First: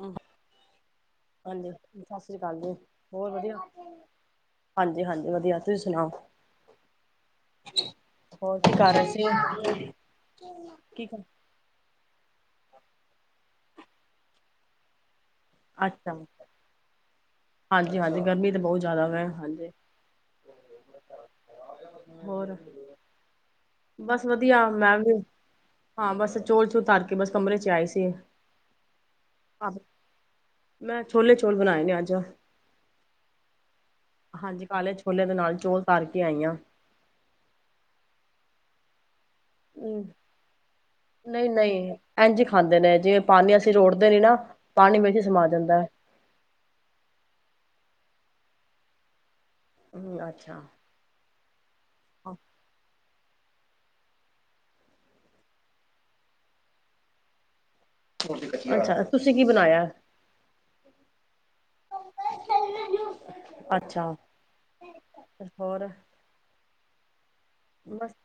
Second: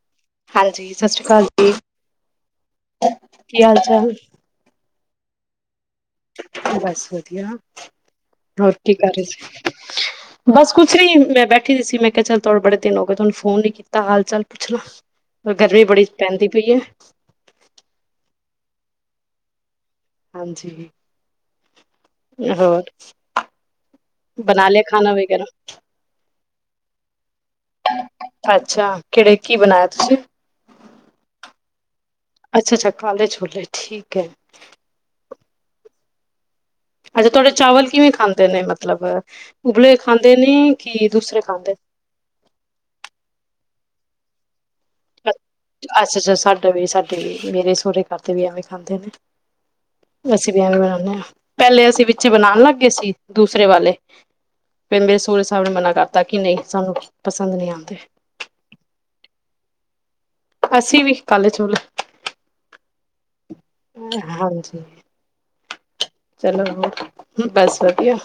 ਅਹ ਹਾਂਜੀ, ਸਤਿ ਸ਼੍ਰੀ ਅਕਾਲ ਜੀ, ਹਾਂਜੀ, ਸ ਸ਼੍ਰੀ ਕਾਲ ਜੀ। ਹੋਰ ਵਧੀਆ। ਕੀ ਹਾਲ ਚਾਲ? ਹਾਂਜੀ, ਹਾਂਜੀ ਵਧੀਆ। ਤੁਸੀਂ ਸੁਣਾਓ ਬਸ ਵਧੀਆ। ਹੋਰ ਕੀ ਕਰ ਰਹੇ ਸੀ? ਬਸ ਕੁਛ ਕੀ ਨੀ ਮੈਂ ਬੈਠੀ ਦੀ ਸੀ, ਮੈਂ ਕਿਆ ਚੱਲ ਤੋ ਬੜੇ ਦਿਨ ਹੋ ਗਏ, ਥੋਨੂੰ ਫੋਨ ਨੀ ਕੀਤਾ ਹਾਲ ਚਾਲ ਪੁੱਛਲਾਂ ਗਰਮੀ ਬੜੀ ਅੱਛਾ ਪੈਂਦੀ ਪਈ ਐ। ਬਹੁ ਜ਼ਿਆਦਾ ਵੈ, ਹਾਂਜੀ। ਹਾਂਜੀ। ਹੋਰ। ਬਸ ਬਣਾ ਲਿਆ ਖਾਣਾ ਵੇਗੈਰਾ। ਸ ਚੋਲ ਚੁਲ ਧਰ ਕੇ ਬਸ ਕਮਰੇ ਚ ਆਈ ਸੀ ਅੱਛਾ ਕੇਹੜੇ। ਕੀ ਆਹੋ ਬਣਾਇਆ ਤੁਸੀਂ? ਮੈਂ ਛੋਲੇ ਚੋਲ ਬਣਾਏ ਨੇ ਅੱਜ। ਅੱਛਾ ਅੱਛਾ, ਕਾਲੇ ਛੋਲੇ ਠੀਕ ਐ। ਹਾਂਜੀ ਕਾਲੇ ਛੋਲੇ ਦੇ ਨਾਲ ਚੋਲ ਧਰ ਕੇ ਆਈ ਆ। ਅੱਛਾ ਤੁਆਡੇ ਚਾਵਲ ਕਿਵੇਂ ਖਾਂਦੇ ਨੇ ਮਤਲਬ। ਉਬਲੇ ਹਮ ਖਾਂਦੇ ਨੇ ਕਿ ਦੂਸਰੇ ਨਹੀਂ ਖਾਂਦੇ? ਨਹੀਂ, ਇੰਝ ਈ ਖਾਂਦੇ ਨੇ, ਜਿਵੇਂ ਪਾਣੀ ਅਸੀਂ ਰੋੜਦੇ ਨੀ ਨਾ। ਪਾਣੀ ਵਿੱਚ ਸਮਾ ਜਾਂਦਾ ਹੈ ਅ-ਅੱਛਾ ਅੱਛਾ, ਸਾਡੇ ਵੀ ਸਾਡੇ ਵੀ ਮੇਰੇ ਸੋਰੇ ਘਰਦੇ ਵੀ ਐਵੇਂ ਖਾਂਦੇ ਨੇ। ਹਮ ਲੱਸੀ ਅੱਛਾ ਪੀਆਂਗੇ ਰਾਮ ਨਾ। ਪਹਿਲੇ ਅਸੀਂ ਵਿੱਚ ਬਣਾਣ ਲੱਗ ਗਏ ਸੀ। ਦੂਸਰੇ ਵਾਲੇ। ਫੇ ਮੇਰੇ ਸੋਰੇ ਸਾਬ ਨੇ ਮਨਾ ਕਰਤਾ ਕਿ ਨਹੀਂ ਸਾਨੂੰ ਪਸੰਦ ਨਹੀਂ ਆਂਦਾ। ਅੱਛਾ, ਤੁਸੀਂ ਕੀ ਬਣਾਇਆ? ਅਸੀਂ ਵੀ ਕਾਲੇ ਛੋਲੇ। ਅੱਛਾ ਹਾਂਜੀ। ਹੋਰ? ਏ ਲੇ ਲਵੋ। ਬਸ ਵਧੀਆ।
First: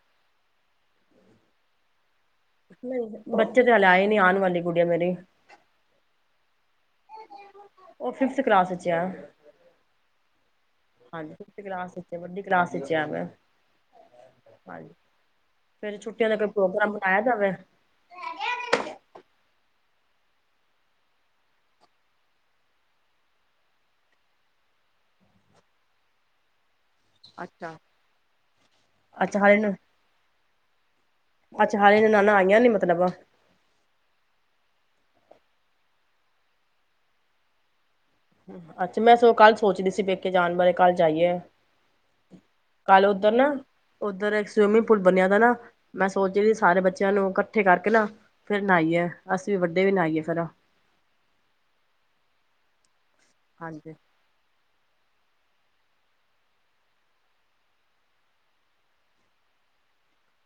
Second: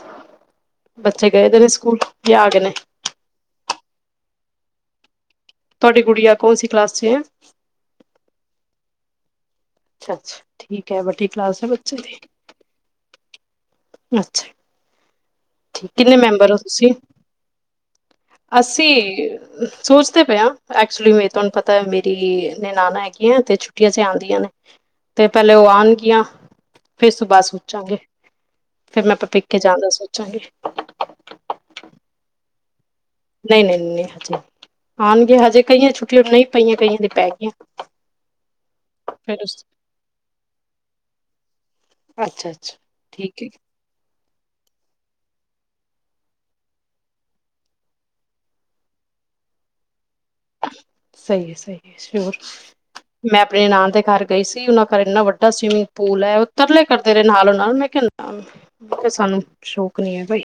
ਬੱਚੇ ਗਏ ਤੇ ਨੇ ਸਕੂਲ ਜਾਂ ਆ ਗਏ ਨੇ ਬੱਚੇ ਤੇ ਹਲੇ ਆਏ ਨੀ ਆਉਣ ਵਾਲੇ ਤੇ ਗੂੜੀਆ ਮੇਰੀ ਤੁਹਾਡੀ ਗੁੜੀਆ ਕੋਲ ਸੀ ਕਲਾਸ ਚ ਹੈ ਉਹ ਫਿਫਥ ਕਲਾਸ ਚ ਆ ਅੱਛਾ ਅੱਛਾ ਠੀਕ ਹੈ ਵੱਡੀ ਹਾਂਜੀ ਫਿਫਥ ਕਲਾਸ ਹੈ ਬੱਚੇ ਵਿੱਚ ਦੀ ਵੱਡੀ ਕਲਾਸ ਵਿੱਚ ਆ ਮੈਂ ਅਛਾ ਹਾਂਜੀ ਠੀਕ ਫੇਰ ਕਿੰਨੇ ਛੁੱਟੀਆਂ ਦਾ ਕੋਈ ਮੈਂਬਰ ਹੋ ਪ੍ਰੋਗਰਾਮ ਤੁਸੀਂ ਬਣਾਇਆ ਜਾਵੇ ਅਸੀਂ ਸੋਚਦੇ ਪਏ ਹ ਐਕਚੁਲੀ ਮੇ ਤੁਹਾਨੂੰ ਪਤਾ ਮੇਰੀ ਨਣਾਣਾ ਹੈਗੀਆਂ ਤੇ ਛੁੱਟੀਆਂ ਚ ਆਉਂਦੀਆਂ ਨੇ ਤੇ ਪਹਿਲੇ ਉਹ ਆਉਣਗੀਆਂ ਫੇਿਰ ਸੁਬਾਹ ਅੱਛਾ ਸੋਚਾਂਗੇ ਫੇਿਰ ਮੈਂ ਅੱਛਾ ਹਾਲੇ ਆਪਪਿੱਕੇ ਨ ਜਾਦਾ ਸ ਅੱਛਾ ਹਾਲੇ ਨਣਾਣਾ ਆਈਆਂ ਨੇ ਮਤਲਬ ਨਹੀਂ ਨਹੀਂ ਨਹੀਂ ਹਜੇ ਆਉਣਗੇ ਹਜੇ ਕਈਆਂ ਛੁੱਟੀਆਂ ਨਹੀਂ ਪਈਆਂ ਕਈਆਂ ਦੀ ਪੈ ਗਈਆਂ ਅੱਛਾ ਮੈਂ ਫਿਰ ਕੱਲ ਉਸ ਸੋਚਦੀ ਸੀ ਪੇਕੇ ਜਾਣ ਬਾਰੇ ਕੱਲ ਜਾਈਏ ਅੱਛਾ ਅੱਛਾ ਕੱਲ ਉੱਧਰ ਠੀਕ ਹੈ ਨਾ ਉੱਧਰ ਇੱਕ ਸਵੀਮਿੰਗ ਪੂਲ ਬਣਿਆ ਤਾ ਨਾ ਮੈਂ ਸੋਚ ਰਹੀ ਸੀ ਸਾਰੇ ਬੱਚਿਆਂ ਨੂੰ ਇਕੱਠੇ ਕਰਕੇ ਨਾ ਫਿਰ ਨਹਾਾਈਏ ਅਸੀਂ ਵੀ ਵੱਡੇ ਵੀ ਨਾਈਏ ਸਹੀ ਹੈ ਸਹੀ ਹੈ ਸ਼ਯੁਰ ਮੈਂ ਆਪਣੇ ਨਣਾਣ ਹਾਂਜੀ ਦੇ ਘਰ ਗਈ ਸੀ ਉਹਨਾਂ ਘਰ ਇੰਨਾ ਵੱਡਾ ਵੱਡਾ ਸਵਿਮਿੰਗ ਪੂਲ ਹੈ ਉਹ ਤਰਲੇ ਕਰਦੇ ਰਹੇ ਨਾਲੋਂ ਨਾਲ ਮੈਂ ਕ ਮੈਂ ਕਿਹਾ ਸਾਨੂੰ ਸ਼ੌਕ ਨੀ ਹੈ ਬਾਈ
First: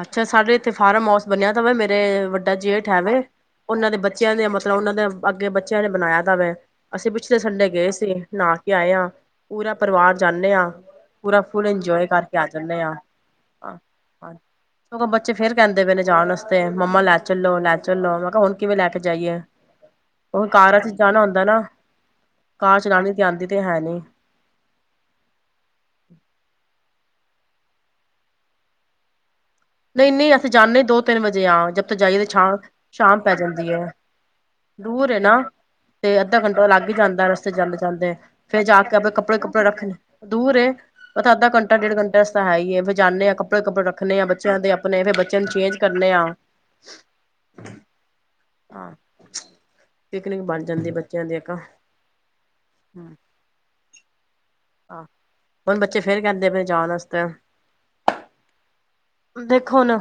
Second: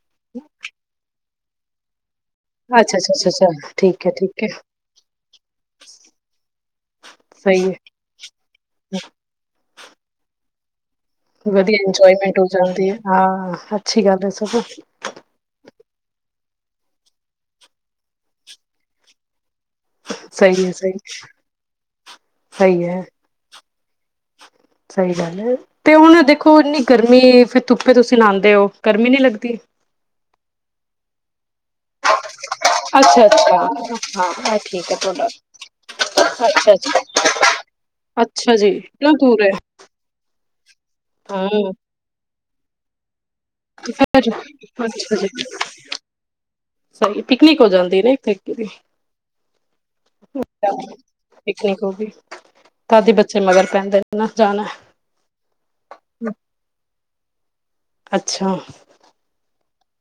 ਅੱਛਾ ਸਾਡੇ ਇੱਥੇ ਫਾਰਮ ਹਾਊਸ ਬਣਿਆ ਤਾਂ ਵਾ ਮੇਰੇ ਵੱਡਾ ਜੇਠ ਅੱਛਾ ਅੱਛਾ ਹੈਵੇ ਅੱਛਾ ਅੱਛਾ ਉਹਨਾਂ ਦੇ ਠੀਕ ਹੈ ਬੱਚਿਆਂ ਠੀਕ ਹੈ ਦੇ ਮਤਲਬ ਉਹਨਾਂ ਦੇ ਅੱਗੇ ਬੱਚਿਆਂ ਨੇ ਬਣਾਇਆ ਦਾਵੇ ਅਸੀਂ ਪਿਛਲੇ ਸਹੀ ਸੰਡੇ ਗਏ ਸੀ ਨਹਾ ਕੇ ਆਏ ਹਾਂ ਪੂਰਾ ਪਰਿਵਾਰ ਜਾਂਦੇ ਹਾਂ ਹ [unintelligible] ਵਧੀਆ ਇੰਜੋਏਮੈਂਟ ਹੋ ਜਾਂਦੀ ਹਾਂ ਅੱਛੀ ਗੱਲ ਹੈ ਸਗੋਂ ਉਹ ਬੱਚੇ ਫੇਰ ਕਹਿੰਦੇ ਪਏ ਨੇ ਜਾਣ ਵਾਸਤੇ ਮੰਮਾ ਲੈ ਚਲੋ ਲੈ ਚਲੋ ਮੈਂ ਕਿਹਾ ਹੁਣ ਕਿਵੇਂ ਲੈ ਕੇ ਜਾਈਏ ਹੁਣ ਸਹੀ ਹੈ ਕਾਰਾਂ ਚ ਸਹੀ ਜਾਣਾ ਹੁੰਦਾ ਨਾ ਕਾਰ ਸਹੀ ਹੈ ਚਲਾਉਣੀ ਤੇ ਆਉਂਦੀ ਤੇ ਹੈ ਨਹੀਂ ਸਹੀ ਗੱਲ ਹੈ ਤੇ ਹੁਣ ਦੇਖੋਨੀ ਗਰਮੀ ਫਿਰ ਧੁੱਪੇ ਤੁਸੀਂ ਲਾਉਂਦੇ ਹੋ ਗਰਮੀ ਨਹੀਂ ਲੱਗਦੀ ਨਹੀਂ ਨਹੀਂ ਅਸੀਂ ਜਾਂਨੇ ਦੋ ਤਿੰਨ ਵਜੇ ਜੇ ਹਾਂ ਜਦ ਤੋਂ ਜਾਈਏ ਤੇ ਸ਼ਾਮ ਅੱਛਾ ਪੈ ਅੱਛਾ ਜਾਂਦੀ ਹੈ ਹਾਂ ਇਹ ਠੀਕ ਹੈ ਦੂਰ ਐ ਤੁਹਾਡਾ ਨਾ ਤੇ ਅੱਧਾ ਘੰਟਾ ਅੱਛਾ ਲੱਗ ਅੱਛਾ ਹੀ ਜਾਂਦਾ ਰਸਤੇ ਚਦੇ ਜਾਂਦੇ ਅੱਛਾ ਫੇਰ ਜੀ ਜਾ ਕੇ ਆਪਣੇ ਇਨਾ ਕੱਪੜੇ ਦੂਰ ਹੈ ਕੱਪੜੇ ਰੱਖਣੇ ਦੂਰ ਏ ਪਤਾ ਅੱਧਾ ਹਮ ਘੰਟਾ ਡੇਢ ਘੰਟਾ ਤਾਂ ਹੈ ਹੀਏ ਬਸ ਜਾਂਨੇ ਹਾਂ ਕਪੜੇ ਕੱੜੜੇ ਤੇ ਰੱਖਨੇ ਆਂ ਫਿਰ ਸਹੀ ਪਿਕਨਿਕ ਹੋ ਜਾਂਦੀ ਨਾ ਇਥੇ ਵੀ ਹਾਂ ਪਿਕਨਿਕ ਬਣ ਜਾਂਦੀ ਬੱਚਿਆਂ ਦੀ ਇੱਕ ਪਿਕਨਿਕ ਹੋ ਗਈ ਦਾਦੀ ਬੱਚੇ ਮਗਰ ਪੈਂਦੇ ਨਾ ਜਾਣਾ ਹਾਂ ਹੁਣ ਬੱਚੇ ਫੇਰ ਕਹਿੰਦੇ ਪਏ ਜਾਣ ਵਾਸਤੇ [unintelligible] ਅੱਛਾ ਵੇਖੋ ਹੁਣ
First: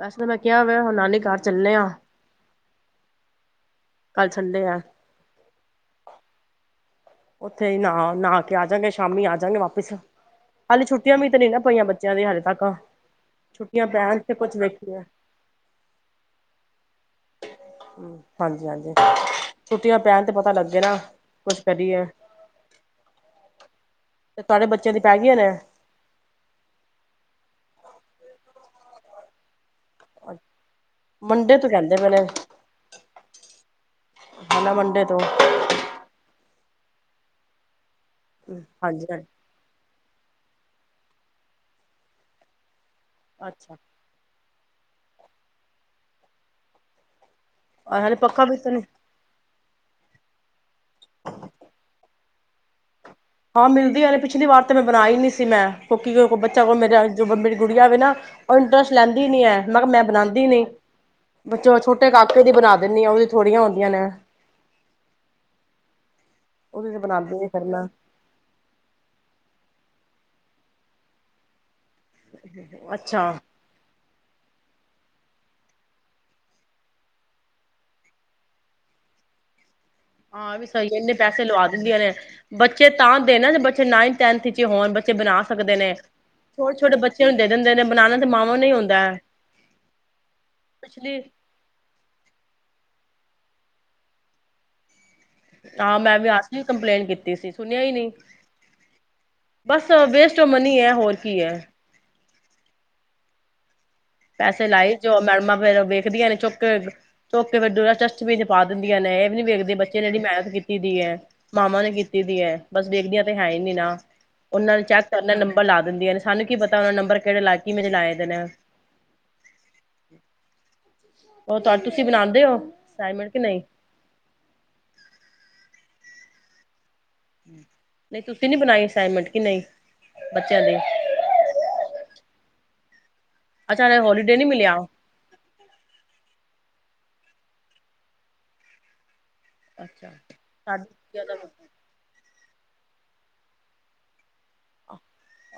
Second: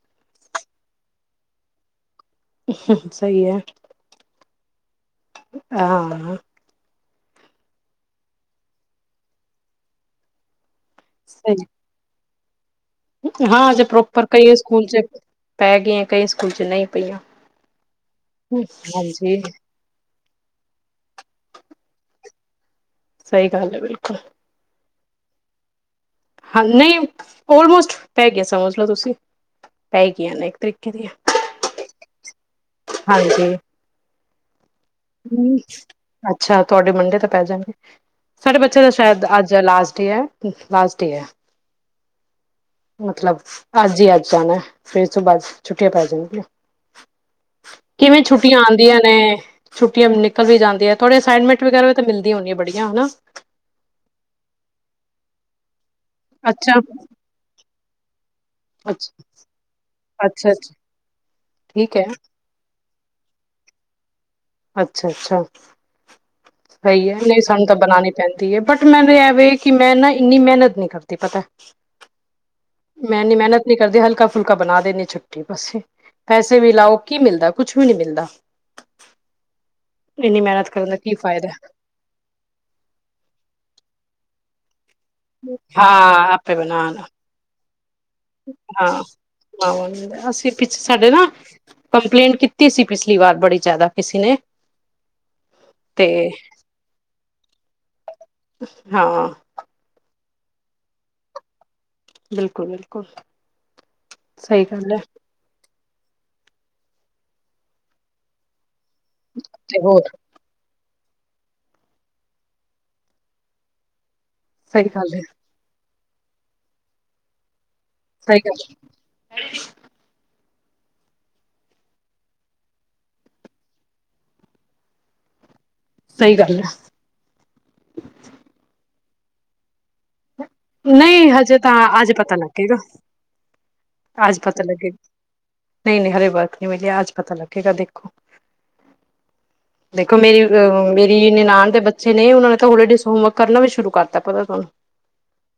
ਵੈਸੇ ਤਾਂ ਮੈਂ ਕਿਹਾ ਹੋਇਆ ਹੁਣ ਨਾਨੀ ਘਰ ਚੱਲੇ ਆ। ਸਹੀ ਐ। ਥੱਲੇ ਆ। ਆਹਾ ਉੱਥੇ ਈ ਨਾਹ ਨਾਹ ਕੇ ਆਜਾਗੇ ਸ਼ਾਮੀ ਆਜਾਗੇ ਵਾਪਿਸ। ਹਾਲੇ ਛੁੱਟੀਆ ਵੀ ਤਾਂ ਨਹੀਂ ਨਾ ਸਹੀ ਪਈਆਂ ਬੱਚਿਆਂ ਦੇ ਹਾਲੇ ਅੱਗੋ ਹਾਂ ਅਜੇ ਪ੍ਰੋਪਰ ਕਈ ਸਕੂਲ ਚ ਪੈ ਗਈਆਂ ਕਈ ਸਕੂਲ ਚ ਨਹੀਂ ਪਈਆਂ। ਹਾਂਜੀ ਹਾਂਜੀ, ਛੁੱਟੀਆਂ ਪੈਣ ਤੇ ਪਤਾ ਲੱਗੇ ਨਾ ਕੁਛ ਕਰੀਏ। ਸਹੀ ਗੱਲ ਹੈ ਬਿਲਕੁਲ। ਤੇ ਤੁਹਾਡੇ ਬੱਚਿਆਂ ਦੀ ਪੈ ਗੀਆਂ ਨੇ। ਹਾਂ ਨਹੀਂ ਓਲਮੋਸਟ ਪੈ ਗੀਆ ਸਮਝ ਲਓ ਤੁਸੀਂ। ਪੈ ਗਈਆਂ ਨੇ ਇੱਕ ਤਰੀਕੇ ਦੀਆਂ। ਮੰਡੇ ਤੋਂ ਕਹਿੰਦੇ ਪਏ ਨੇ ਹਾਂਜੀ ਹੈਗਾ ਮੰਡੇ ਤੋਂ। ਅੱਛਾ ਤੁਹਾਡੇ ਮੰਡੇ ਤਾਂ ਪੈ ਜਾਂਣਗੇ। ਸਾਡੇ ਬੱਚੇ ਦਾ ਹਾਂਜੀ ਸ਼ਾਇਦ ਹਾਂਜੀ ਅੱਜ ਲਾਸਟ ਡੇ ਐ। ਲਾਸਟ ਈ ਐ। ਮਤਲਬ, ਅੱਛਾ ਅੱਜ ਹੀ ਅੱਜ ਜਾਣਾ ਫਿਰ ਇਸ ਤੋਂ ਬਾਅਦ ਛੁੱਟੀਆਂ ਪੈ ਜਾਣੀਆਂ। [unintelligible] ਹਾਲੇ ਕਿਵੇਂ ਪੱਕਾ ਵੀ ਛੁੱਟੀਆਂ ਤਾਂ ਨਹੀਂ ਆਦੀਆਂ ਨੇ। ਛੁੱਟੀਆ ਵੀ ਨਿਕਲ ਵੀ ਜਾਂਦੀਆ ਥੋੜ੍ਹੇ ਅਸਾਈਨਮੈਂਟ ਵਗੈਰਾ ਵੀ ਤਾਂ ਮਿਲਦੀਆਂ ਹੋਣੀਆ ਬੜੀਆਂ ਹਨਾ। ਹਾਂ ਮਿਲਦੀਆ ਨੇ ਪਿਛਲੀ ਵਾਰ ਤੇ ਮੈਂ ਬਣਾਈ ਨਹੀਂ ਸੀ ਮੈਂ। [unintelligible] ਕੋ ਬੱਚਾ ਹੋ ਗਿਆ ਅੱਛਾ ਮੇਰਾ ਅੱਜ ਦੇ ਬਾਅਦ ਮੇਰੀ [unintelligible] ਵਧੀਆ ਵੇ ਨਾ ਉਹ ਇੰਟਰਸਟ ਅੱਛਾ ਲੈਂਦੀ ਨਹੀਂ ਐ, ਮੈਂ ਕਿਹਾ ਮੈਂ ਬਣਾਦੀ ਅੱਛਾ ਨਹੀ। ਅੱਛਾ [unintelligible] ਠੀਕ ਹੈ ਛੋਟੇ ਕਾਕੇ ਦੀ ਬਣਾ ਦਿੰਨੀ ਆ ਉਹ ਵੀ ਥੋੜੀਆਂ ਹੁੰਦੀਆਂ ਨੇ। ਅੱਛਾ ਅੱਛਾ ਉਹਦੀ ਤੇ ਸਹੀ ਹੈ ਬਣਾਉਂਦੀ ਨਹੀਂ ਨੀ ਫਿਰ ਸਾਨੂੰ ਤਾਂ ਮੈਂ ਬਣਾਣੀ ਪੈਂਦੀ ਹੈ ਬਟ ਮੈਨੂੰ ਐਵੇਂ ਕਿ ਮੈਂ ਨਾ ਇੰਨੀ ਮਿਹਨਤ ਨੀ ਕਰਦੀ ਪਤਾ ਮੈਂ ਅੱਛਾ ਨੀ ਮਿਹਨਤ ਨੀ ਕਰਦੀ ਹਲਕਾ ਫੁਲਕਾ ਬਣਾ ਦੇਿੰਦੇ ਛੁੱਟੀ ਬਸੇ ਪੈਸੇ ਵੀ ਲਾਓ ਕੀ ਮਿਲਦਾ ਕੁਛ ਵੀ ਨਹੀਂ ਮਿਲਦਾ ਇੰਨੀ ਹਾਂ, ਵੀ ਮਿਹਨਤ ਸਹੀ ਕਰਨ ਦਾ ਇੰਨੇ ਕੀ ਪੈਸੇ ਫਾਇਦਾ ਲਵਾ ਦਿੰਦੀਆਂ ਨੇ, ਬੱਚੇ ਤਾਂ ਦੇ ਨਾ ਬੱਚੇ ਨਾਈਨਥ ਟਨਥ ਹ ਹੋਣ ਬੱਚੇ ਬਣਾ ਸਕਦੇ ਨੇ ਹਾਂ, ਆਪੇ ਛੋਟੇ ਬਣਾ ਛੋਟੇ ਲ ਬੱਚਿਆਂ ਨੂੰ ਦੇ ਦਿੰਦੇ ਨੇ ਬਣਾਉਣਾ ਤੇ ਮਾਵਾਂ ਨੂੰ ਹੀ ਹੁੰਦਾ ਹਾਂ ਹੈ ।ਅਸੀਂ ਪਿੱਛੇ ਸਾਡੇ ਪਿਛਲੀ ਨਾ ਕੰਪਲੇਂਟ ਕੀਤੀ ਸੀ, ਪਿਛਲੀ ਵਾਰ ਬੜੀ ਜ਼ਿਆਦਾ ਕਿਸੇ ਨੇ ਹਾਂ, ਤੇ ਮੈਂ ਵੀ ਆਸ ਕੰਪਲੇਂਟ ਕੀਤੀ ਸੀ ਸੁਣਿਆ ਹੀ ਨਹੀਂ ਹਾਂ ਬਸ ਵੇਸ ਘਮਨੀ ਹੀ ਹੋਰ ਕੀ ਹੈ ਬਿਲਕੁਲ ਬਿਲਕੁਲ ਸਹੀ ਪੈਸੇ ਗੱਲ ਲਾਏ ਹੈ ਕਿਉ ਜੇ ਮੈਡਮਾ ਫੇਰ ਵੇਖਦੀਆਂ ਨੇ ਚੱਕ ਚੋਕੇ ਵ ਜਸਟਬਿਨ ਚ ਪਾ ਨਾਲੇ ਵੇਖਦੀ ਨੇ ਇਹ ਵੀ ਵੇਖਦੇ ਤੇ ਬੱਚੇ ਹੋਰ ਨੇ ਜਿੜੀ ਮਿਹਨਤ ਕੀਤੀ ਕੀਤੀ ਦੀ ਹੈ ਮਾਵਾ ਨੇ ਕੀਤੀ ਦੀ ਹੈ ਬਸ ਵੇਖਦੀਆਂ ਤੇ ਹੈ ਹੀ ਨੀ ਨਾ ਉਹਨਾਂ ਨੂੰ ਸਹੀ ਚੈੱਕ ਗੱਲ ਹੈ ਕਰਨਾ ਨੰਬਰ ਲਾ ਦਿੰਦੀਆਂ ਨੇ ਸਾਨੂੰ ਕੀ ਪਤਾ ਉਹਨਾ ਨੰਬਰ ਕਿਹੜੇ ਲੱਗਾਏ ਕਿਵੇਂ ਦੇ ਲਾਏ ਦੇ ਨੇ ਸਹੀ ਹੂੰ ਗੱਲ ਉਹ ਤੁ ਤੁਸੀਂ ਬਣਾਉਦੇ ਹੋ ਅਸਾਈਮੈਂਟ ਕੇ ਨਹੀਂ ਸਹੀ ਗੱਲ ਹੈ। ਨਹੀਂ, ਤੁਸੀ ਨਹੀਂ ਬਣਾਈ ਅਸਾਈਨਮੈਂਟ ਕਿ ਨਹੀਂ ਬੱਚਿਆਂ ਦੀ ਨਹੀਂ, ਹਜੇ ਤਾਂ ਅੱਜ ਪਤਾ ਲੱਗੇਗਾ ਅੱਛਾ ਹਲੇ ਹੋਲੀਡੇ ਆਜ ਨੀ ਪਤਾ ਮਿਲਿਆ ਲੱਗੇ ਨਹੀਂ ਨਹੀਂ ਹਰੇ ਵਰਕ ਨਹੀਂ ਮਿਲੀ ਅੱਜ ਪਤਾ ਲੱਗੇਗਾ ਦੇਖੋ ਅੱਛਾ ਦੇਖੋ, ਮੇਰੀ ਅਹ ਮੇਰੀ ਨਿਨਾਣਨ ਦੇ ਬੱਚੇ ਨੇ ਉਹਨਾਂ ਨੇ ਤਾਂ ਹੋਲੀ ਡੇਜ਼ ਹੋਮਵਰਕ ਕਰਨਾ ਵੀ ਸ਼ੁਰੂ ਕਰਤਾ ਪਤਾ ਤੁਹਾਨੂੰ।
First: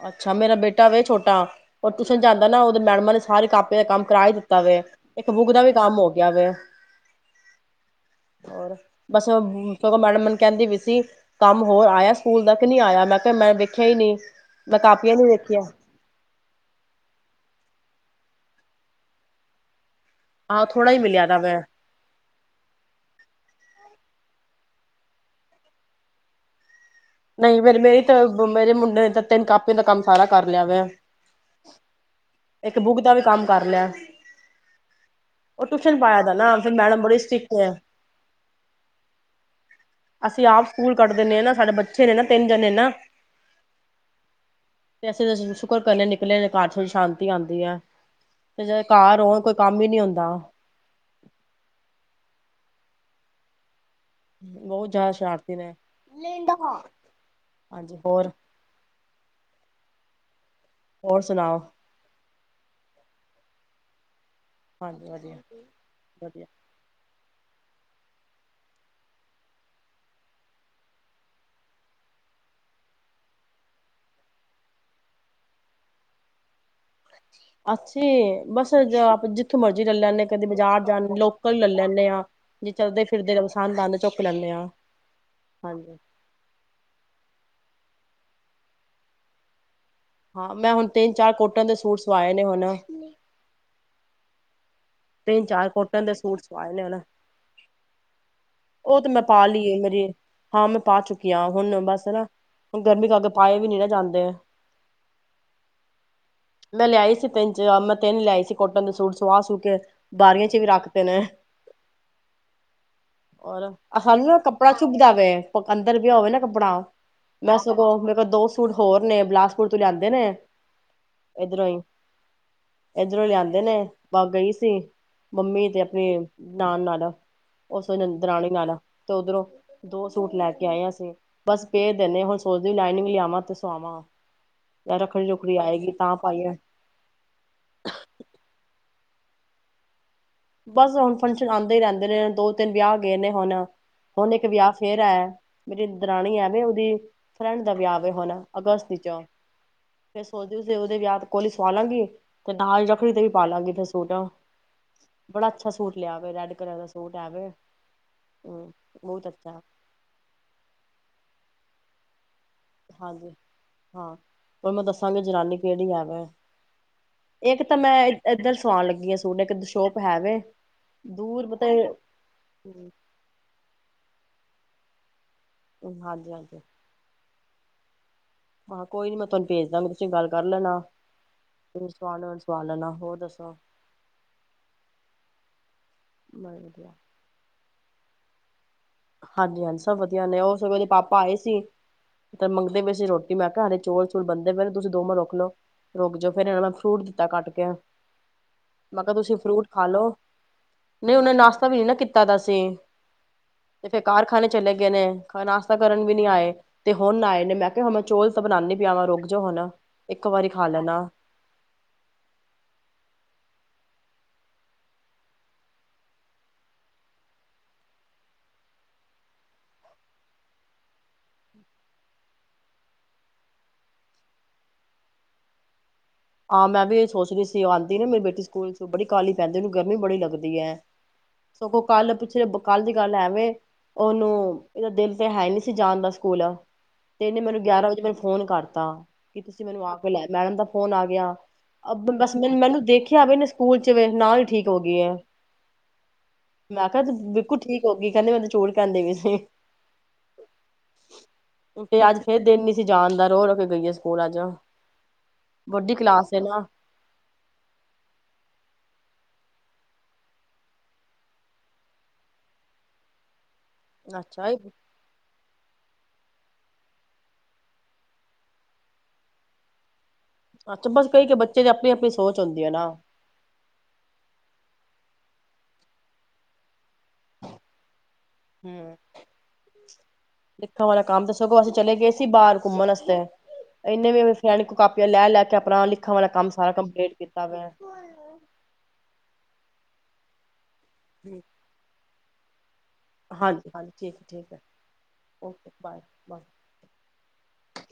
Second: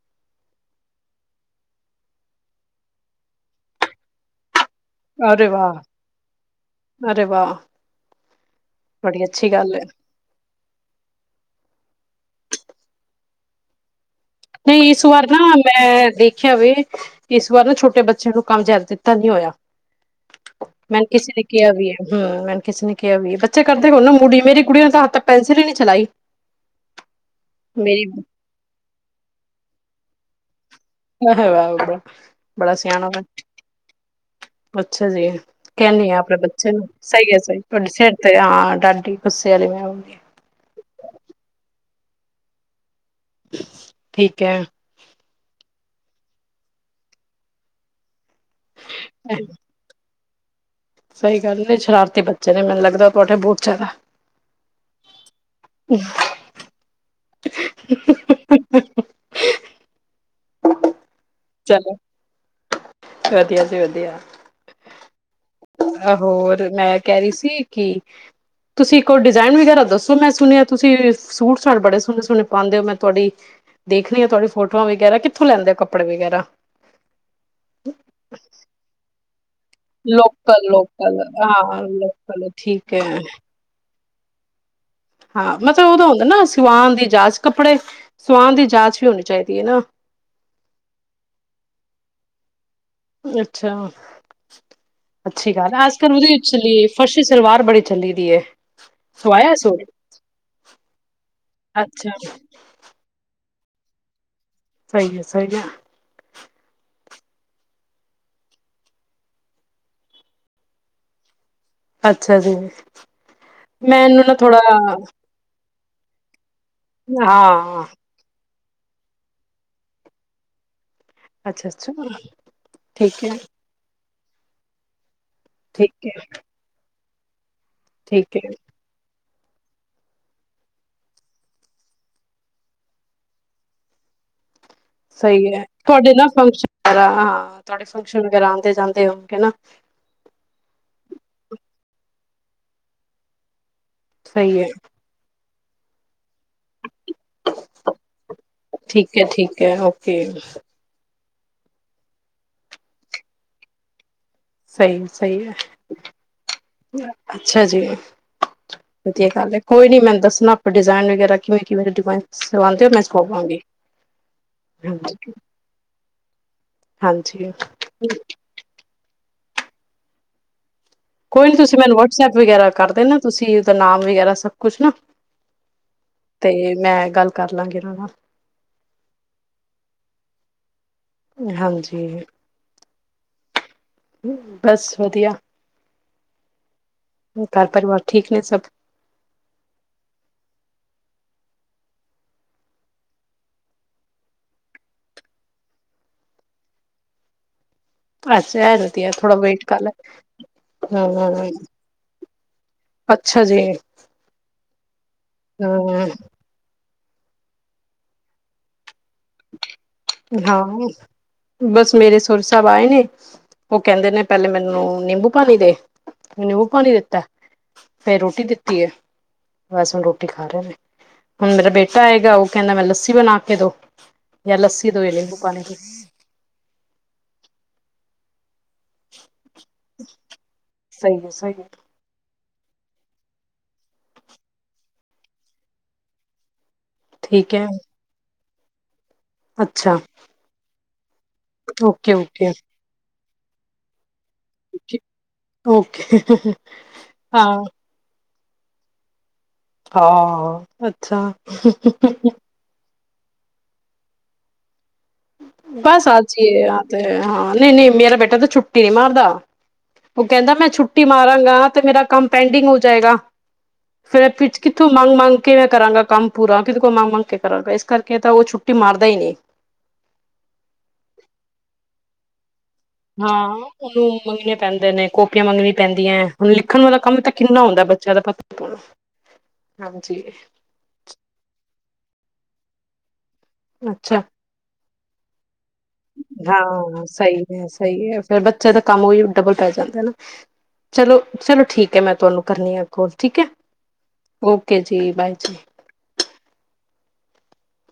ਅੱਛਾ। ਮੇਰਾ ਬੇਟਾ ਅੱਜੇ ਛੋਟਾ ਉਹ ਟਿਊਸ਼ਨ ਜਾਂਦਾ ਨਾ ਉਹਦੇ ਮੈਡਮਾਂ ਨੇ ਸਾਰੇ ਕਾਪੀਆਂ ਦਾ ਕੰਮ ਕਰਾ ਹੀ ਦਿੱਤਾ ਇੱਕ ਅਰੇ ਬੁੱਕ ਦਾ ਵੀ ਵਾਹ ਕੰਮ ਹੋ ਗਿਆ ਵੇ ਅਰੇ ਵਾਹ। ਹੋਰ, ਬੜੀ ਬਸ ਅੱਛੀ ਗੱਲ ਹੈ ਸਗੋਂ ਮੈਡਮ ਕਹਿੰਦੀ ਵੀ ਸੀ, ਕੰਮ ਹੋਰ ਆਇਆ ਸਕੂਲ ਦਾ ਕੀ ਨਹੀਂ ਆਇਆ ਮੈਂ ਤੇ ਮੈਂ ਕੀਨਹੀਂ ਨਹੀਂ ਇਸ ਵਾਰ ਨਾ ਮੈਂ ਦੇਖਿਆ ਵੇ ਇਸ ਵਾਰ ਨਾ ਛੋਟੇ ਬੱਚਿਆਂ ਨੂੰ ਕੰਮ ਜ਼ਿਆਦਾ ਦਿੱਤਾ ਨੀ ਹੋਇਆ ਆਹੋ ਥੋੜਾ ਹੀ ਮੈ ਮਿਲਿਆ ਕਿਸੇ ਦਾ ਨੇ ਮੈਂ ਕਿਹਾ ਵੀ ਹੈ ਹਮ ਮੈਨ ਕਿਸੇ ਨੇ ਕਿਹਾ ਵੀ ਹੈ ਬੱਚੇ ਕਰਦੇ ਨ ਮੁੜੀ ਮੇਰੀ ਕੁੜੀ ਨੇ ਤਾਂ ਹੱਥ ਪੈਨਸਿਲ ਹੀ ਨੀ ਚਲਾਈ। ਨਹੀਂ ਫੇਰ ਮੇਰੀ ਤੇ ਮੇਰੇ ਮੁੰਡੇ ਨੇ ਤਾਂ, ਤਿੰਨ ਕਾਪੀਆਂ ਦਾ ਕੰਮ ਸਾਰਾ ਕਰ ਲਿਆ ਵੇ, ਬੜਾ ਇੱਕ ਬੁੱਕ ਸਿਆਣਾ ਦਾ ਵੀ ਵਾ ਕੰਮ ਕਰ ਲਿਆ ਅੱਛਾ ਜੀ ਉਹ ਟਿਊਸ਼ਨ ਕਹਿੰਨੀ ਆ ਪਾਇਆ ਦਾ ਆਪਣੇ ਨਾ ਫਿਰ ਬੱਚੇ ਨੂੰ ਮੈਡਮ ਬੜੀ ਸਹੀ ਹੈ ਸਟ੍ਰਿਕਟ ਸਹੀ ਤੁਹਾਡੇ ਸਿਰ ਤੇ ਹਾਂ ਡਾਡੀ ਗੁੱਸੇ ਆਲੀ ਫਿਰ ਐਦੇ ਪੇਦੇ ਨੇ ਨਾਂ, ਠੀਕ ਹੈ ਪੈਸੇ ਵੈਸੇ [unintelligible] ਕੁਰ ਕਰਨੇ ਨਿਕਲੇ ਨੇ ਘਰ ਚ ਸ਼ਾਂਤੀ ਆਦੀ ਐ। ਤੇ ਜੇ ਘਰ ਹੋਣ ਕੋਈ ਕੰਮ ਹੀ ਨੀ ਹੁੰਦਾ। ਸਹੀ ਗੱਲ ਐ, ਸ਼ਰਾਰਤੀ ਬੱਚੇ ਨੇ ਮੈਨੂੰ ਲੱਗਦਾ, ਤੁਹਾਡੇ ਬਹੁਤ ਜ਼ਿਆਦਾ ਬਹੁਤ ਜ਼ਿਆਦਾ ਸ਼ਰਾਰਤੀ ਨੇ ਹਾਂਜੀ ਹੋਰ, ਹੋਰ ਸੁਣਾਓ। ਚਲੋ ਵਧੀਆ ਜੀ ਵਧੀਆ, ਹਾਂਜੀ ਵਧੀਆ, ਆਹ ਵਧੀਆ ਹੋਰ ਮੈਂ, ਕਹਿ ਰਹੀ ਸੀ, ਕਿ ਤੁਸੀਂ ਕੋਈ ਡਿਜਾਇਨ ਵਗੈਰਾ ਦੱਸੋ ਮੈਂ ਸੁਣਿਆ ਤੁਸੀ ਸੂਟ ਸਾਟ ਬੜੇ ਸੋਹਣੇ-ਸੋਹਣੇ ਪਾਦੇ ਔ ਮੈਂ ਤੁਹਾਡੀ ਦੇਖਣੀ ਆ ਤੁਹਾਡੀ ਫੋਟੋਆਂ ਵਗ਼ੈਰਾ ਕਿੱਥੋਂ ਲੈਂਦੇ ਕੱਪੜੇ ਵਗੈਰਾ ਅੱਛੀ ਬਸ ਆਪ ਜ ਜਿਥੇ ਮਰਜ਼ੀ ਲੈ ਲੈਂਲੇ ਆ ਕਦੇ ਲੋਕਲ ਬਾਜ਼ਾਰ ਜਾ ਲੋਕਲ ਲੈ ਹਾਂ ਲੇਨੇ ਆ ਲੋਕਲ ਜੇ ਠੀਕ ਚਲਦੇ ਹੈ ਫਿਰਦੇ ਪਸੰਦ ਆਂਦੇ ਖ ਲੈਂਨੇ ਆਂ। ਹਾਂ ਮਤਲਬ ਉਹਦਾ ਹੁੰਦਾ ਨਾ ਸਿਵਾਨ ਦੀ ਜਾਚ ਕੱਪੜੇ ਸਵਾਣ ਦੀ ਜਾਂਚ ਵੀ ਹੋਣੀ ਚਾਹੀਦੀ ਹੈ ਨਾ, ਹਾਂ ਮੈਂ ਹੁਣ ਤਿੰਨ ਚਾਰ ਕੋਟਨ ਦੇ ਸੂਟ ਸਵਾਏ ਨੇ ਹੁਣ ਅੱਛਾ, ਤਿੰਨ ਅੱਛੀ ਚਾਰ ਗੱਲ ਅੱਜ ਕੋਟਨ ਕੱਲ ਦੇ ਉਹਦੀ ਸੂਟ ਸਵਾਏ ਨੇ, ਚੱਲੀ ਹੁਣ ਫਰਸ਼ੀ ਸਲਵਾਰ ਬੜੀ ਚੱਲੀ ਦੀ ਹੈ ਉਹ ਤੇ ਮੈਂ ਪਾ ਸਵਾਇਆ ਲਈ ਏ ਸੂਟ? ਮੇਰੀ ਹਾਂ ਮੈਂ ਪਾ ਚੁੱਕੀ ਆ ਹੁਣ ਬਸ ਅੱਛਾ ਹਨਾ ਗਰਮੀ ਤੋਂ ਅੱ ਪਾਏ ਵੀ ਨੀ ਨਾ ਜਾਂਦੇ ਐ। ਸਹੀ ਹੈ, ਸਹੀ ਐ। ਮੈਂ ਲਿਆਈ ਸੀ, ਤਿੰਨ ਚਾ ਮੈਂ ਤਿੰਨ ਲਿਆਈ ਸੀ ਕੋਟਨ ਸੂਟ ਸੁਆ ਸੂ ਕੇ ਬਾਰੀਆਂ ਚ ਵੀ ਰੱਖ ਤੇ ਨੇ, ਅੱਛਾ ਜੀ ਮੈਂ ਇਨਾ ਥੋੜਾ, ਪਕੰਦਰ ਵੀ ਹੋਵੇ ਨਾ, ਬਣਾਉਣ, ਮੈਂ ਹਾਂ ਸਗੋਂ ਮੇਰੇ ਦੋ ਸੂਟ ਹੋਰ ਨੇ ਬਿਲਾਸਪੁਰ ਤੋਂ ਲਿਆਂਦੇ ਨੇ, ਇਧਰੋਂ ਅੱਛਾ ਹੀ ਅੱਛਾ ਠੀਕ ਇਧਰੋਂ ਹੈ ਲਿਆਂਦੇ ਨੇ, ਬਸ ਗਈ ਸੀ। ਮੰਮੀ ਤੇ ਠੀਕ ਆਪਣੇ ਹੈ ਨਾਨ-ਨਾਲ, ਉਸੇ ਦਿਨ ਠੀਕ ਦਰਾਣੀ ਹੈ ਨਾਲ, ਤੇ ਉਧਰੋਂ ਦੋ ਸੂਟ ਲੈ ਕੇ ਆਏ ਆ ਅਸੀਂ ਬਸ ਪੇ ਦਿੰਦੇ ਹੁਣ ਸੋਚਦੇ ਲਾਈਨਿੰਗ ਲਿਆਵਾਂ ਤੇ ਸਆਵਾਂ ਸਹੀ ਹੈ ਤੁਹਾਡੇ ਨਾ ਫੰਕਸ਼ਨ ਵਰਾ ਹਾਂ ਤੁਹਾਡੇ ਫੰਕਸ਼ਨ ਵਗੈਰਾ ਆਉਂਦੇ ਜਾਂਦੇ ਹੋ। ਕਹਿਣਾ। ਬਸ ਹੁਣ ਫੰਕਸ਼ਨ ਆਉਂਦੇ ਹੀ ਰਹਿੰਦੇ ਨੇ ਦੋ ਤਿੰਨ ਵਿਆਹ ਹੈਗੇ ਨੇ ਹੁਣ ਹੁਣ ਇੱਕ ਸਹੀ ਹੈ ਵਿਆਹ ਫੇਰ ਆਇਆ। ਮੇਰੀ ਦਰਾਣੀ ਆ ਉਹਦੀ ਫਰੈਂਡ ਦਾ ਵਿਆਹ ਹੋ ਹੋਣਾ ਅਗਸਤ ਠੀਕ ਚੋਂ ਹੈ ਠੀਕ ਹੈ ਓਕੇ ਫੇਰ ਸੋਚਦੇ ਉਹਦੇ ਵਿਆਹ ਕੋਲੀ ਸਵਾ ਲਾਂਗੀ ਤੇ ਨਾਲ ਹੀ ਰੱਖੜੀ ਤੇ ਵੀ ਪਾ ਲਾਂਗੀ ਫਿਰ ਸੂਟ ਸਹੀ -ਸਹੀ ਬੜਾ ਹੈ ਅੱਛਾ ਸੂਟ ਲਿਆ ਵੇ ਰੈਡ ਕਲਰ ਦਾ ਸੂਟ ਹੈ ਵੇ ਅੱਛਾ ਜੀ ਹੂੰ, ਬਹੁਤ ਵਧੀਆ ਗੱਲ ਹੈ ਅੱਛਾ ਕੋਈ ਨੀ ਮੈਨੂੰ ਦੱਸਣਾ ਆਪਾਂ ਡਿਜ਼ਾਇਨ ਵਗੈਰਾ ਕਿਵੇਂ [unintelligible] ਹੋ ਮੈਂ ਹਾਂਜੀ ਸਵਾਵਾਂਗੀ ਹਾਂ ਤਹਾਨੂੰ ਮੈਂ ਹਾਂਜੀ ਦੱਸਾਂਗੀ ਜਨਾਨੀ ਕਿਹੜੀ ਆ ਆ ਹਾਂਜੀ ਇੱਕ ਤਾਂ ਮੈਂ ਇੱਧਰ ਸਵਾਉਣ ਲੱਗੀ ਆਂ। ਸੂਟ ਇੱਕ ਦੀ ਸ਼ੋਪ ਹੈ ਵੇ ਕੋਈ ਨੀ ਤੁਸੀਂ ਮੈਨੂੰ ਵਟਸਐਪ ਵਗੈਰਾ ਕਰਦੇ ਨਾ ਤੁਸੀਂ ਉਹਦਾ ਨਾਮ ਵਗੈਰਾ ਸਭ ਕੁਛ ਨਾ ਤੇ ਹਾਂਜੀ-ਹਾਂਜੀ। ਮੈਂ ਗੱਲ ਕਰ ਲਾਂਗੀ। [unintelligible] ਆਹੋ ਕੋਈ ਨੀ ਮੈਂ ਤੁਹਾਨੂੰ ਭੇਜਦਾ ਮੈਂ ਤੁਸੀਂ ਗੱਲ ਕਰ ਲੈਣਾ ਫੇਰ ਉਸ ਹਾਂਜੀ ਤੋ ਬਾਅਦ ਸਵਾ ਲੈਣਾ ਹੋਰ ਦੱਸੋ? ਬਸ ਵਧੀਆ ਬੜਾ ਵਧੀਆ। ਘਰ ਪਰਿਵਾਰ ਠੀਕ ਨੇ ਸਭ ਹਾਂਜੀ -ਹਾਂਜੀ ਸਭ ਵਧੀਆ ਨੇ ਉਹ ਉਹਦੇ ਪਾਪਾ ਆਏ ਸੀ ਤੇ ਮੰਗਦੇ ਵੀ ਸੀ ਰੋਟੀ ਮੈਂ ਕਿਹਾ ਹਡੇ ਚੋਲ ਚੂਲ ਬਣਦੇ ਫਿਰ ਤੁਸੀਂ ਦੋ ਮਿੰਟ ਰੁਕ ਲਓ ਰੁਕ ਜਾਓ ਫਿਰ ਇਹਨਾਂ ਮੈਂ ਫਰੂਟ ਦਿੱਤਾ ਕੱਟ ਕੇ ਅੱਛਾ ਮੈਂ ਨਾ ਕਿਹਾ ਥੋੜਾ ਤੁਸੀਂ ਵੇਟ ਫਰੂਟ ਕ ਖਾ ਲ ਲੋ। ਹਾਂ ਨਹੀਂ ਉਹਨੇ -ਹਾਂ ਨਾਸ਼ਤਾ ਵੀ ਨੀ ਨਾ ਕੀਤਾ ਦਾ ਸੀ ਅੱਛਾ ਜੀ। ਤੇ ਫੇਰ ਕਾਰਖਾਨੇ ਚਲੇ ਗਏ ਨੇ ਨਾਸ਼ਤਾ ਕਰਨ ਹਮ ਵੀ ਨੀ ਆਏ। ਤੇ ਹੁਣ ਆਏ ਨੇ ਮੈਂ ਕਿਹਾ ਮੈਂ ਚੌਲ ਤਾਂ ਬਣਾਾਨਦੀ ਪਿਆ ਵਾਂ ਰੋ ਹਾਂ ਬਸ ਮੇਰੇ ਸੋਰਾ ਸਾਹਿਬ ਆਏ ਨੇ। ਉਹ ਕਹਿੰਦੇ ਨੇ ਪਹਿਲੇ ਮੈਨੂੰ ਨਿੰਬੂ ਪਾਣੀ ਦੇ ਨਿੰਬੂ ਪਾਣੀ ਦਿੱਤਾ ਫੇਰ ਰੋਟੀ ਦਿੱਤੀ ਹੈ ਬਸ ਹੁਣ ਰੋਟੀ ਖਾ ਰਹੇ ਨੇ ਹੁਣ ਮੇਰਾ ਬੇਟਾ ਆਏਗਾ ਉਹ ਕਹਿੰਦਾ ਮੈਂ ਲੱਸੀ ਬਣਾ ਕੇ ਦੋ। ਜਾਂ ਲੱਸੀ ਦੇਵੋ ਜਾਂ ਨਿੰਬੂ ਪਾਣੀ ਆਾਂ ਮੈਂ ਵੀ ਇਹ ਸੋਚਣੀ ਸੀ ਆਂਦੀ ਨਾ ਮੇਰੀ ਬੇਟੀ ਸਕੂਲ ਬੜੀ ਕਾਹਲੀ ਪੈਂਦੀ ਉਹਨੂੰ ਗਰਮੀ ਬੜੀ ਲੱਗਦੀ ਹੈ ਸਹੀ ਹੈ ਸਹੀ ਹੈ ਸਗੋਂ ਕੱਲ ਪਿੱਛਲੇ ਕੱਲ ਦੀ ਗੱਲ ਐਵੇਂ ਉਹਨੂੰ ਇਹਦਾ ਦਿਲ ਤੇ ਹੈ ਨੀ ਸੀ ਜਾਣ ਦਾ ਸਕੂਲ ਤੇ ਇਹਨੇ ਠੀਕ ਮੈਨੂੰ ਹੈ ਗਿਆਰਾਂ ਵਜੇ ਮੈਨੂੰ ਫੋਨ ਕਰ ਤਾਂ ਕਿ ਤੁਸੀਂ ਮੈਨੂੰ ਆ ਅੱਛਾ ਕੇ ਲਿਆ ਮੈਂਡਮ ਦਾ ਫੋਨ ਆ ਜਾਂ ਅ ਓਕੇ ਬਸ ਓਕੇ ਮੈਨ ਮੈਨੂੰ ਦੇਖ ਿਆਵੇ ਨੇ ਸਕੂਲ ਚ ਨਾਲ ਠੀਕ ਹੋ ਗਈ ਆ ਓਕੇ ਮੈਂ ਕਿਹਾ ਹਾਂ ਵਿਕੁ ਠੀਕ ਹੋ ਗਈ ਕਹਿੰਦੇ ਮੈ ਚੋੜ ਕਰਦੇ ਵੀ ਸੀਂ ਹਾਂ ਅੱਛਾ ਤੇ ਅੱਜ ਫੇਰ ਦਿਨ ਨੀ ਸੀ ਜਾਣ ਦਾ ਰੋ ਰੋ ਕੇ ਗਈ ਆ ਸਕੂਲ ਅੱਜ ਵੱਡੀ ਬਸ ਕਲਾਸ ਏ ਨਾ ਅਜੀਏ ਆ ਹਾਂ ਨਹੀਂ ਨਹੀਂ ਮੇਰਾ ਬੇਟਾ ਤਾਂ ਛੁੱ ਛੁੱਟੀ ਨਹੀਂੀ ਮਾਰਦਾ ਉਹ ਕਹਿੰਦਾ ਮੈਂ ਛੁੱਟੀ ਮਾਰਾਂਗਾ ਤੇ ਮੇਰਾ ਕੰਮ ਪੈਂਡਿੰਗ ਹੋ ਜਾਏਗਾ ਫੇਿਰਿਰ ਅੱਛਾ ਕਿੱਥੋਂ ਮੰਗ ਮੰਗ ਕੇਵੇੈਂ ਕਰਾਂਗਾ ਕੰਮ ਪੂਰਾ ਕਿਤੇ ਕੋ ਮੰ ਮੰਗ ਕੇ ਕਰਾਂਗਾ ਇਸ ਕਰਕੇ ਤਾਂ ਉਹ ਛੁੱਟੀ ਮਾਰਦਾ ਹੀ ਨਹੀਂ ਅੱਛਾ ਬਸ ਕਈ ਕ ਬੱਚੇ ਦੇ ਆਪਣੀ ਆਪਣੀ ਸੋਚ ਹੁੰਦੀ ਹੈ ਨਾ ਹਾਂ ਉਹਨੂੰ ਮੰਹੀਨੇ ਪੈਂਦੇ ਨੇ ਕਾਪੀਆਂ ਮ ਮੰਗੀਆਂ ਪੈਂਦੀਆਂ ਹੁਣ ਲਿਖਣ ਵਾਲਾ ਕੰਮ ਤਾਂ ਕਿੰਨਾ ਹੁੰਦਾ ਬ ਹਮ ਹਾਂਜੀ ਦੇਖਣ ਵਾਲਾ ਕੰਮ ਤਾਂ ਸਗੋਂ ਅਸੀਂ ਚਲੇ ਗਏ ਸੀ ਬਾਹਰ ਘੁੰਮਣਸਤੇ ਇੰਨੇ ਅੱਛਾ ਵੀ ਸਿਆਣੀ ਕਾਪੀਆਂ ਲੈ ਲੈ ਕੇ ਆਪਣਾ ਲਿਖਣ ਵਾਲਾ ਕੰਮ ਸਾਰਾ ਹਾਂ ਕੰਪਲੀਟ ਸਹੀ ਕੀਤਾ ਹੈ ਵਾ ਸਹੀ ਹੈ ਫੇਰ ਬੱਚਿਆਂ ਦਾ ਕੰਮ ਉਹੀ ਡਬਲ ਪੈ ਕਰਦੇ ਨਾ ਚਲੋ ਚਲੋ ਠੀਕ ਹੈ ਮੈਂ ਤੁਹਾਨੂੰ ਕਰਨੀੀਆਂ ਹਾਂਜੀ ਹਾਂਜੀ ਠੀਕ ਹੈ ਠੀਕ ਹੈ ਜੀ ਬਾਏ ਜੀ ਓਕੇ ਬਾਏ ਬਾਏ